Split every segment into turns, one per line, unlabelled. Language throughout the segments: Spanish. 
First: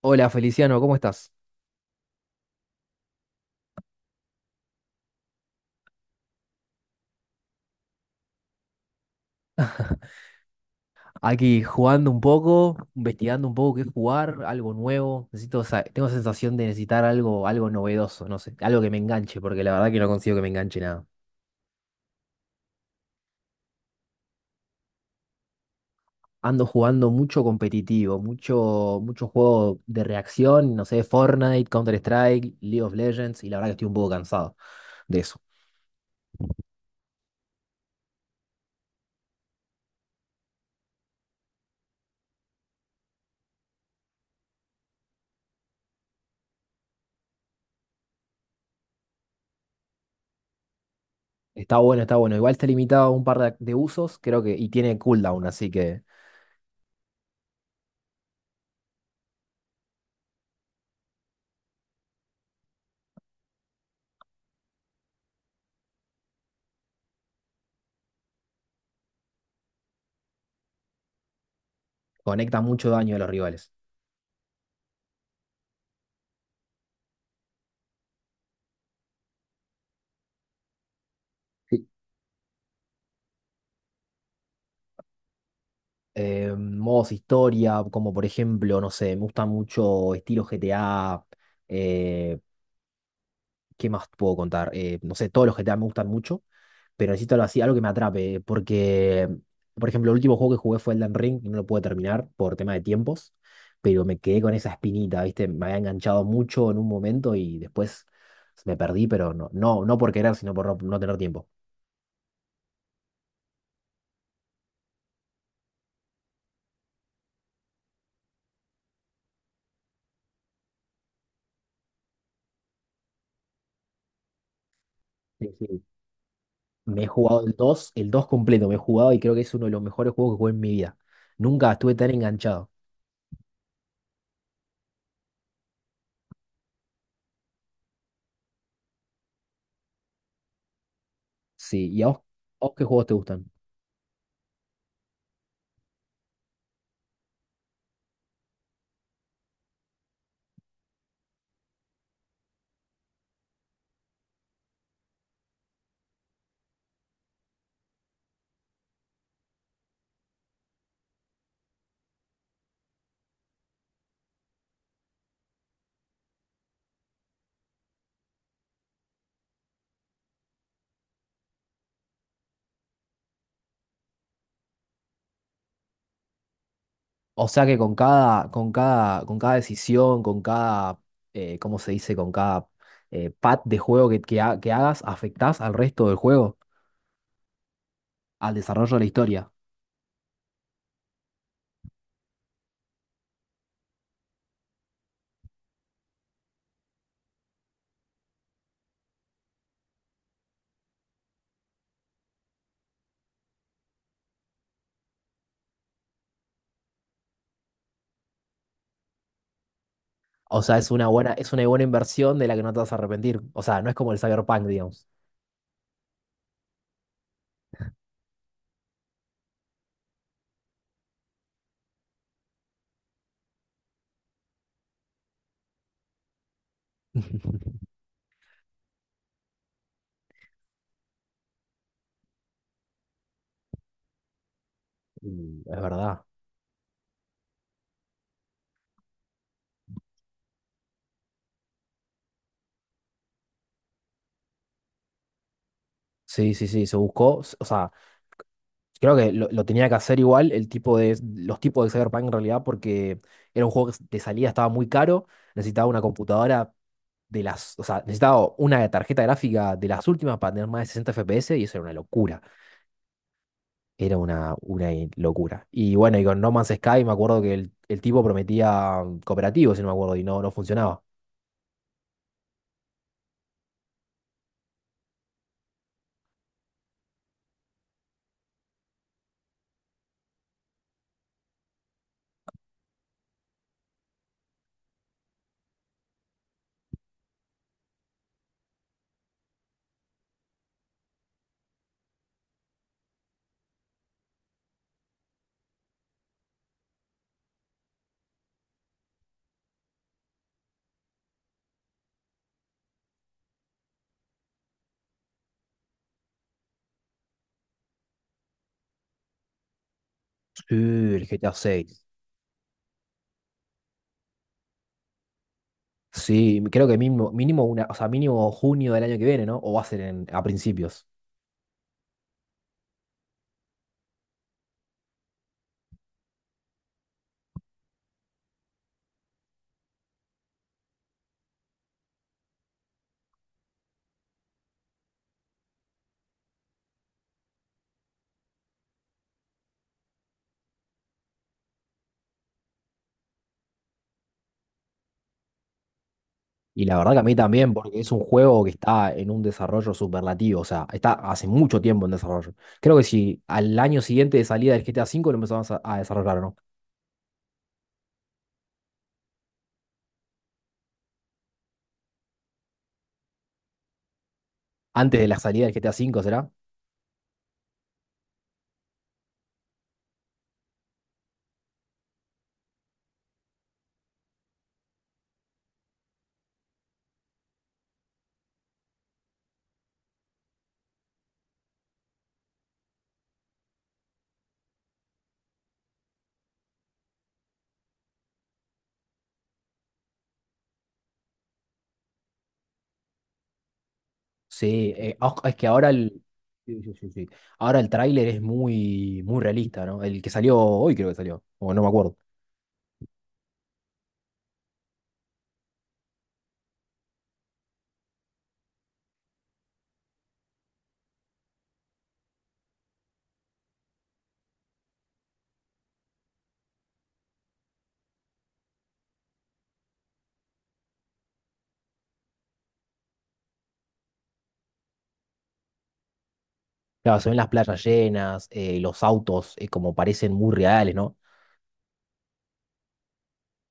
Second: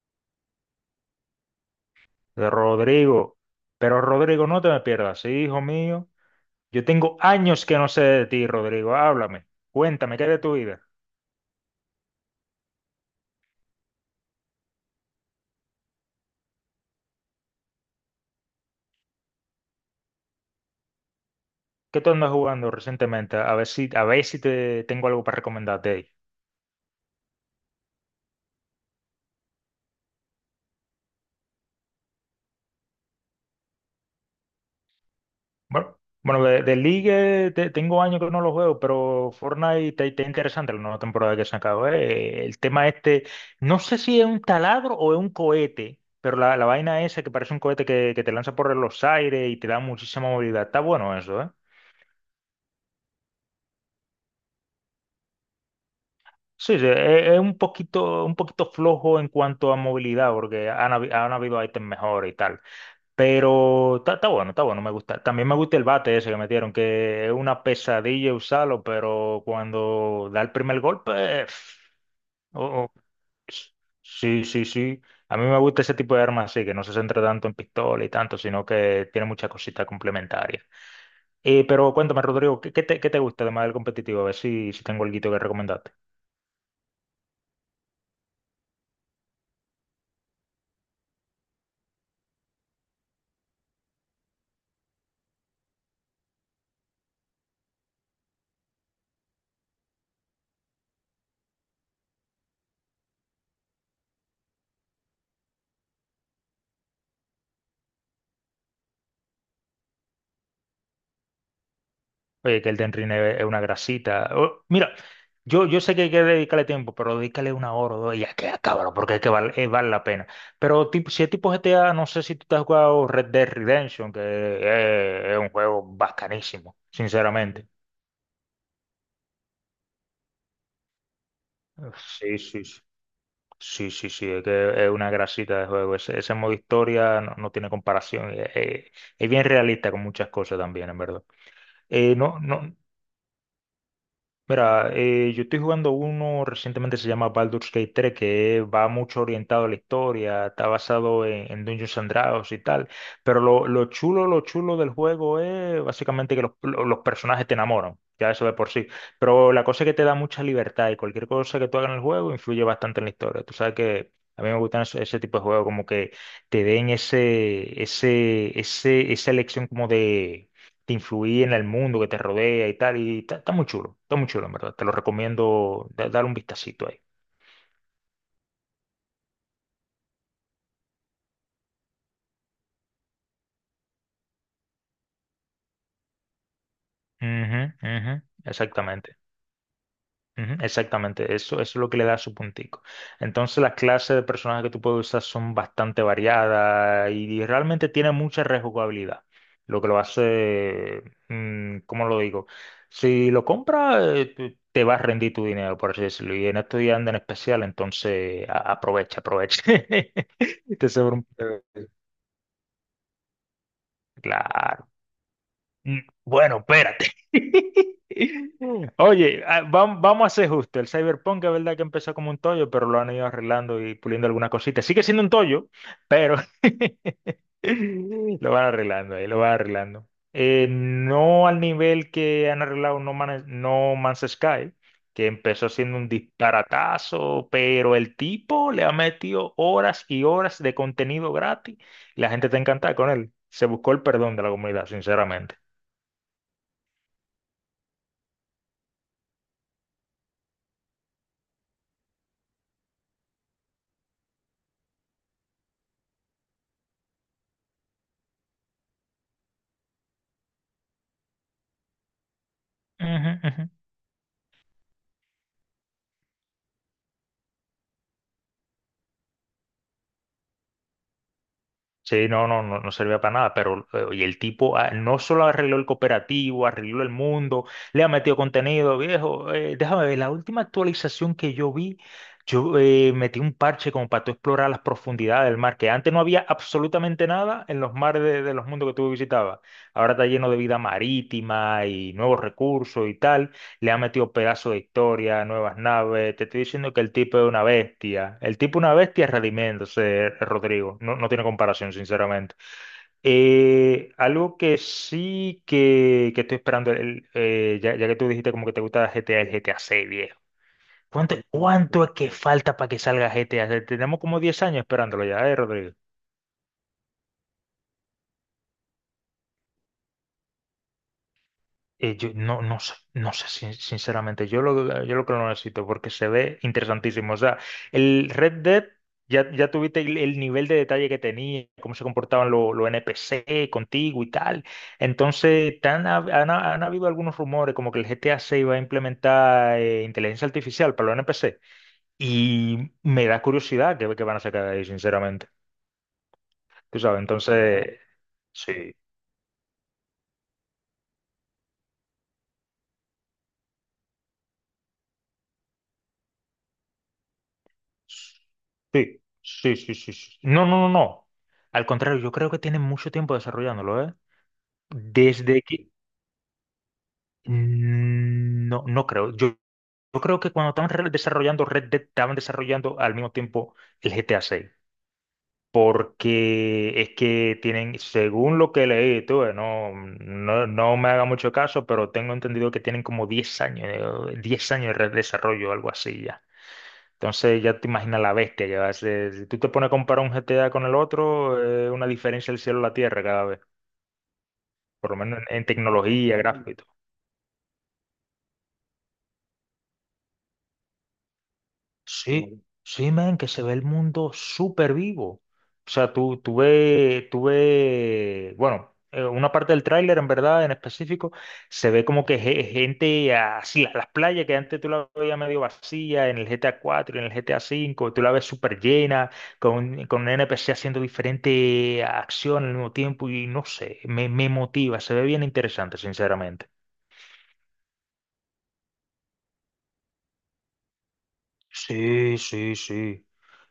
Hola Feliciano, ¿cómo estás?
De Rodrigo. Pero Rodrigo, no te me pierdas, sí, hijo mío. Yo tengo años que no sé de ti, Rodrigo. Háblame, cuéntame, ¿qué es de tu vida?
Aquí jugando un poco, investigando un poco qué jugar, algo nuevo. Necesito, tengo sensación de necesitar algo, algo novedoso, no sé, algo que me enganche, porque la verdad que no consigo que me enganche nada.
¿Qué tú andas jugando recientemente? A ver si te tengo algo para recomendarte ahí.
Ando jugando mucho competitivo, mucho juego de reacción, no sé, Fortnite, Counter-Strike, League of Legends, y la verdad que estoy un poco cansado de eso.
Bueno, bueno, de League tengo años que no lo juego, pero Fortnite está interesante la nueva temporada que se acabó. El tema este, no sé si es un taladro o es un cohete, pero la vaina esa que parece un cohete que te lanza por los aires y te da muchísima movilidad. Está bueno eso, ¿eh?
Está bueno, está bueno. Igual está limitado a un par de usos, creo que, y tiene cooldown, así que
Sí, sí, es un poquito flojo en cuanto a movilidad, porque han habido ítems mejores y tal. Pero está, está bueno, me gusta. También me gusta el bate ese que metieron, que es una pesadilla usarlo, pero cuando da el primer golpe,
conecta
oh,
mucho
oh,
daño a los rivales.
sí, sí, sí. A mí me gusta ese tipo de armas así, que no se centra tanto en pistola y tanto, sino que tiene muchas cositas complementarias. Pero cuéntame, Rodrigo, qué te gusta además del competitivo? A ver si, si tengo algo que recomendar.
Modos historia, como por ejemplo, no sé, me gusta mucho estilo GTA. eh, ¿Qué más puedo contar? No sé, todos los GTA me gustan mucho, pero necesito algo así, algo que me atrape, porque, por ejemplo, el último juego que jugué fue Elden Ring, y no lo pude terminar por tema de tiempos, pero me quedé con esa espinita, ¿viste? Me había enganchado mucho en un momento y después me perdí, pero no por querer, sino por no, no tener tiempo.
Oye, que el Elden Ring es una grasita. Mira, yo sé que hay que dedicarle tiempo, pero dedícale una hora o dos y ya que cabrón, porque es que vale, vale la pena. Pero tipo, si es tipo GTA, no sé si tú te has jugado Red Dead Redemption, que es
Sí,
un juego
sí.
bacanísimo,
Me he jugado el
sinceramente.
dos el dos completo, me he jugado y creo que es uno de los mejores juegos que jugué en mi vida. Nunca estuve tan
Sí, sí,
enganchado.
sí. Sí, sí, sí, es que es una grasita de juego. Ese modo historia no, no tiene comparación. Es bien realista con muchas cosas también, en verdad.
Sí, ¿y
No,
a vos
no.
qué juegos te gustan?
Mira, yo estoy jugando uno recientemente se llama Baldur's Gate 3, que va mucho orientado a la historia, está basado en Dungeons and Dragons y tal, pero lo chulo del juego es básicamente que los personajes te enamoran, ya eso de por sí, pero la cosa es que te da mucha libertad y cualquier cosa que tú hagas en el juego influye bastante en la historia. Tú sabes que a mí me gustan ese tipo de juegos, como que te den esa elección como de te influye en el mundo que te rodea y tal. Y está, está muy chulo, en verdad. Te lo recomiendo dar un vistacito ahí.
O sea que con cada decisión, con cada, ¿cómo se dice? Con cada pad de juego que hagas, afectás al resto del juego,
Ujú, ujú,
al desarrollo de la
exactamente.
historia.
Ujú, exactamente, eso es lo que le da su puntico. Entonces las clases de personajes que tú puedes usar son bastante variadas y realmente tiene mucha rejugabilidad, lo que lo hace, ¿cómo lo digo? Si lo compras, te va a rendir tu dinero, por así decirlo, y en estos días andan en especial, entonces aprovecha, aprovecha.
O sea,
Te
es una
sobra un...
buena, es una buena inversión de la que no te vas a arrepentir. O sea, no es como el Cyberpunk,
Claro.
digamos.
Bueno, espérate. Oye, vamos a ser justos. El Cyberpunk es verdad que empezó como un tollo, pero lo han ido arreglando y puliendo algunas cositas. Sigue siendo un tollo, pero lo van arreglando ahí, lo van arreglando. No al nivel que han arreglado No Man's Sky, que
Y
empezó
es
siendo un
verdad.
disparatazo, pero el tipo le ha metido horas y horas de contenido gratis. La gente está encantada con él. Se buscó el perdón de la comunidad, sinceramente.
Sí, sí, sí, se buscó, o sea. Creo que lo tenía que hacer igual el tipo de, los tipos de Cyberpunk en realidad porque era un juego que de salida estaba muy caro, necesitaba una computadora de las, o sea, necesitaba una tarjeta gráfica de las últimas para tener más de 60 FPS y eso era una locura,
Ujú, ujú.
era una locura. Y bueno, y con No Man's Sky me acuerdo que el tipo prometía cooperativo, si no me acuerdo, y no, no funcionaba.
Sí, no, no, no, no servía para nada, pero y el tipo no solo arregló el cooperativo, arregló el mundo, le ha metido contenido, viejo. Déjame ver, la última actualización que yo vi, yo metí un parche como para tú explorar las profundidades del mar, que antes no había absolutamente nada en los mares de los mundos que tú visitabas. Ahora está lleno de vida marítima y nuevos recursos y tal. Le ha metido pedazos de historia, nuevas naves. Te estoy diciendo que el tipo es una bestia. El tipo es una bestia redimiéndose, Rodrigo. No, no tiene comparación, sinceramente. Algo que sí que estoy esperando, ya que tú dijiste como que te gusta GTA, el GTA 6, viejo.
Sí, el GTA 6.
Cuánto es que falta para que salga GTA? Tenemos como 10 años esperándolo ya, ¿eh, Rodrigo?
Sí, creo que mínimo, mínimo una, o sea, mínimo junio del año que viene, ¿no? O va a ser a principios.
Yo no, no sé, no sé, sinceramente, yo lo que lo necesito porque se ve interesantísimo. O sea, el Red Dead, ya tuviste el nivel de detalle que tenía, cómo se comportaban los NPC contigo y tal. Entonces, han habido algunos rumores como que el GTA 6 va a implementar inteligencia artificial para los NPC. Y me da curiosidad que van a sacar de ahí, sinceramente.
Y la
Tú
verdad que
sabes,
a mí también, porque
entonces,
es un juego que
sí.
está en un desarrollo superlativo, o sea, está hace mucho tiempo en desarrollo. Creo que si al año siguiente de salida del GTA 5 V lo empezamos a desarrollar, ¿o ¿no?
Sí, sí, sí, sí, sí. No, no, no, no. Al contrario, yo creo que tienen mucho tiempo desarrollándolo, ¿eh?
Antes de la
Desde
salida del
que...
GTA 5 V, ¿será?
No, no creo. Yo creo que cuando estaban desarrollando Red Dead, estaban desarrollando al mismo tiempo el GTA 6. Porque es que tienen, según lo que leí, tú, no me haga mucho caso, pero tengo entendido que tienen como 10 años, 10 años de desarrollo, algo así ya. Entonces ya te imaginas la bestia que va a ser. Si tú te pones a comparar un G T A con el otro, es una diferencia del cielo a la tierra cada vez,
Sí,
por lo menos
es que
en
ahora el,
tecnología,
sí, sí,
gráfico.
sí, sí. Ahora el tráiler es muy, muy realista, ¿no? El que salió hoy creo que salió, o no me acuerdo.
Sí, sí, man, que se ve el mundo súper vivo. O sea, una parte del tráiler, en verdad, en específico, se ve como que gente así, las playas que antes tú la veías medio vacía en el GTA 4 y en el GTA 5, tú la ves súper llena, con un NPC haciendo diferente acción al mismo tiempo y no sé, me motiva, se ve bien interesante, sinceramente.
Claro, se ven las playas llenas, los autos como parecen muy reales, ¿no?
Sí, sí, sí.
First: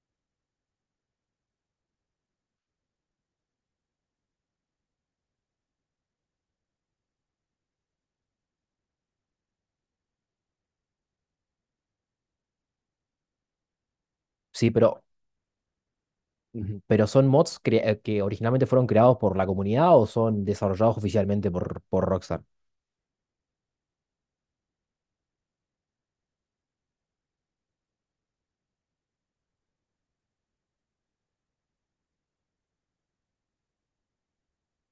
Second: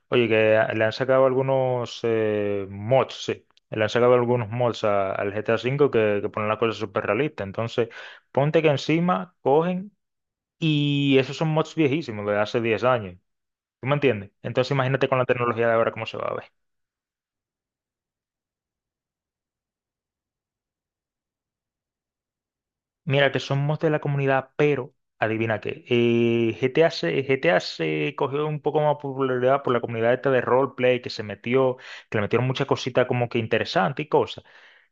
Oye, que le han sacado algunos mods, sí. Le han sacado algunos mods al GTA V que ponen las cosas súper realistas. Entonces, ponte que encima cogen y esos son mods viejísimos, de hace 10 años. ¿Tú me entiendes?
Sí,
Entonces,
pero
imagínate con la tecnología de ahora cómo se va a ver.
ujú. ¿Pero son mods que originalmente fueron creados por la comunidad o son desarrollados oficialmente por Rockstar?
Mira, que son mods de la comunidad, pero adivina qué. GTA se cogió un poco más popularidad por la comunidad esta de roleplay que se metió, que le metieron muchas cositas como que interesantes y cosas.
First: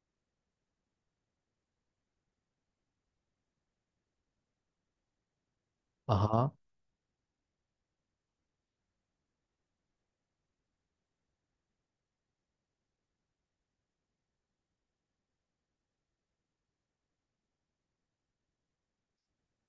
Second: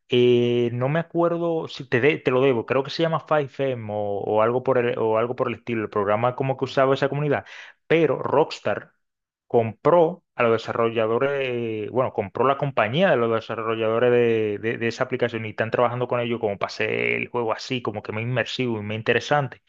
No me acuerdo si te lo debo, creo que se llama 5M o algo por el, o algo por el estilo, el programa
Ajá.
como que usaba esa comunidad, pero Rockstar compró a los desarrolladores, bueno, compró la compañía de los desarrolladores de esa aplicación y están trabajando con ellos como para hacer el juego así, como que más inmersivo y más interesante.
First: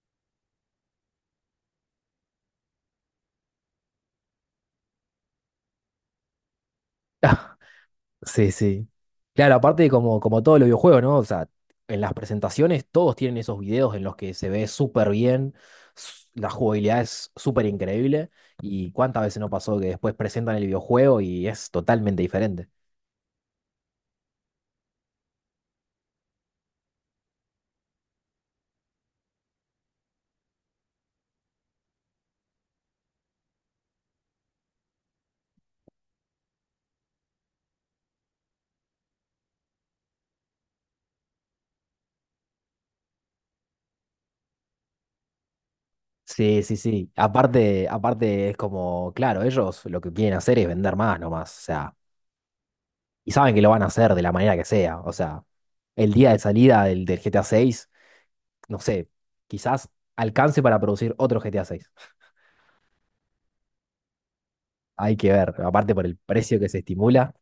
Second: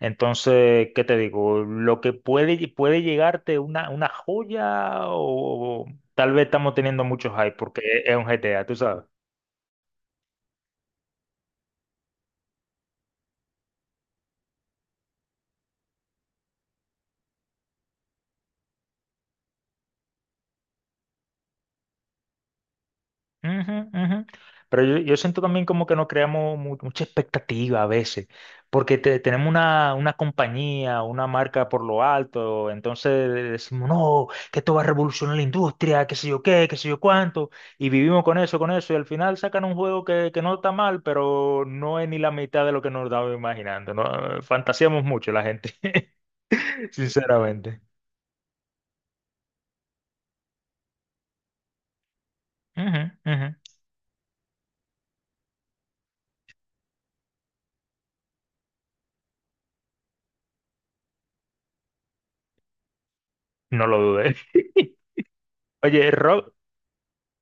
Entonces, ¿qué te digo? Lo que puede llegarte una joya o tal vez estamos teniendo mucho hype porque es un
Sí,
GTA, tú
sí.
sabes.
Claro, aparte como, como todos los videojuegos, ¿no? O sea, en las presentaciones todos tienen esos videos en los que se ve súper bien, la jugabilidad es súper increíble y cuántas veces no pasó que después presentan el videojuego y es totalmente diferente.
Ujú, ujú. Pero yo siento también como que no creamos mucha expectativa a veces, porque tenemos una compañía, una marca por lo alto, entonces decimos, no, que esto va a revolucionar la industria, qué sé yo qué, qué sé yo cuánto, y vivimos con eso, y al final sacan un juego que no está mal, pero no es ni la mitad de lo que nos estábamos imaginando, ¿no? Fantaseamos mucho la gente,
Sí, sí, sí.
sinceramente.
Aparte, aparte es como, claro, ellos lo que quieren hacer es vender más nomás. O sea,
Ujú,
y
ujú.
saben que lo van a hacer de la manera que sea. O sea, el día de salida del G T A seis no sé, quizás alcance para producir otro G T A seis.
No lo dudé.
Hay que ver, aparte por
Oye,
el
Rob,
precio que se estimula.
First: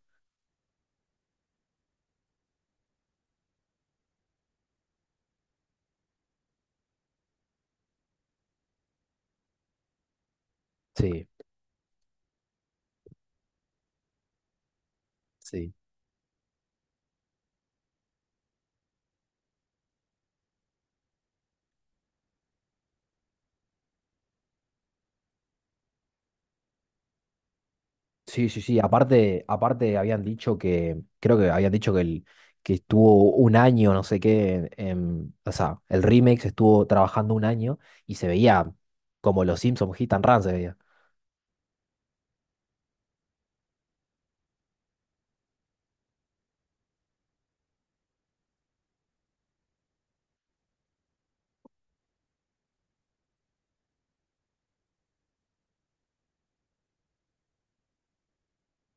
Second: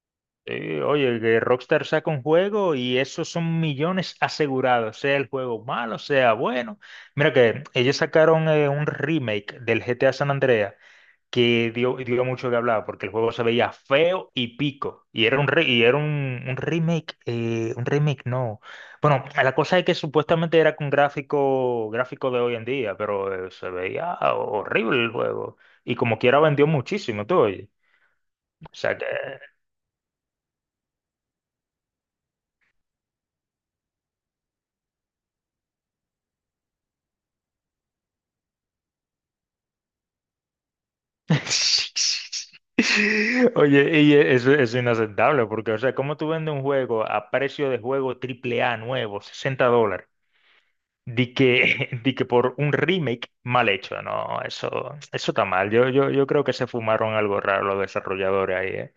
sí, oye, que Rockstar saca un juego y esos son millones asegurados, sea el juego malo, sea bueno. Mira que ellos sacaron un remake del GTA San Andreas
Sí,
que dio, dio mucho que hablar porque el juego se veía feo y pico. Y era un,
sí.
un remake no. Bueno, la cosa es que supuestamente era con gráfico, gráfico de hoy en día, pero se veía horrible el juego. Y como quiera vendió muchísimo, tú oye.
Sí, sí,
O
sí.
sea que...
Aparte, aparte habían dicho que, creo que habían dicho que, el, que estuvo un año, no sé qué, o sea, el remake se estuvo trabajando un año y se veía como los Simpsons Hit and Run se veía.
Oye, y eso es inaceptable, porque, o sea, ¿cómo tú vendes un juego a precio de juego triple A nuevo, $60, di que, di que por un remake mal hecho? No, eso está mal. Yo creo que se fumaron algo raro los desarrolladores ahí, ¿eh?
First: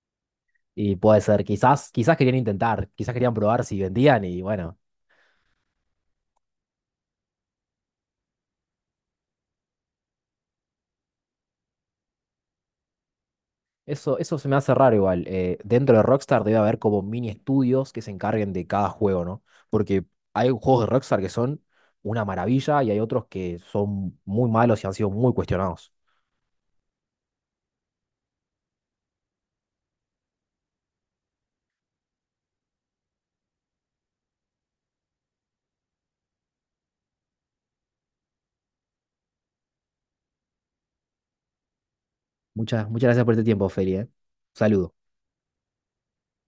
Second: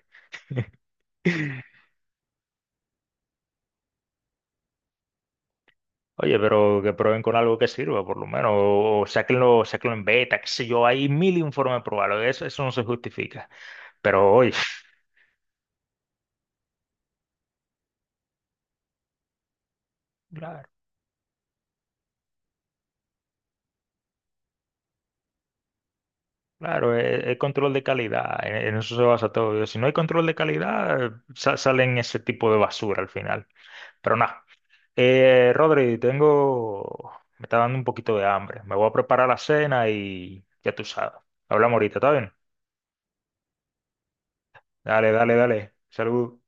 Y puede ser, quizás, quizás querían intentar, quizás querían probar si vendían y bueno,
Oye, pero que prueben con algo que sirva, por lo menos, o sáquenlo, sáquenlo en beta, qué sé yo, hay mil informes probados, eso no se justifica.
Eso,
Pero,
eso se
oye,
me hace raro igual. Dentro de Rockstar debe haber como mini estudios que se encarguen de cada juego, ¿no? Porque hay juegos de Rockstar que son una maravilla y hay otros que son muy malos y han sido muy cuestionados.
claro, el control de calidad, en eso se basa todo. Si no hay control de calidad, salen ese tipo de basura al final. Pero nada, Rodri, me está dando un poquito de hambre. Me voy a preparar la cena y ya tú sabes. Hablamos ahorita, ¿está bien?
Muchas, muchas gracias por este tiempo, Feli, ¿eh? Saludos.
Dale, dale, dale. Salud.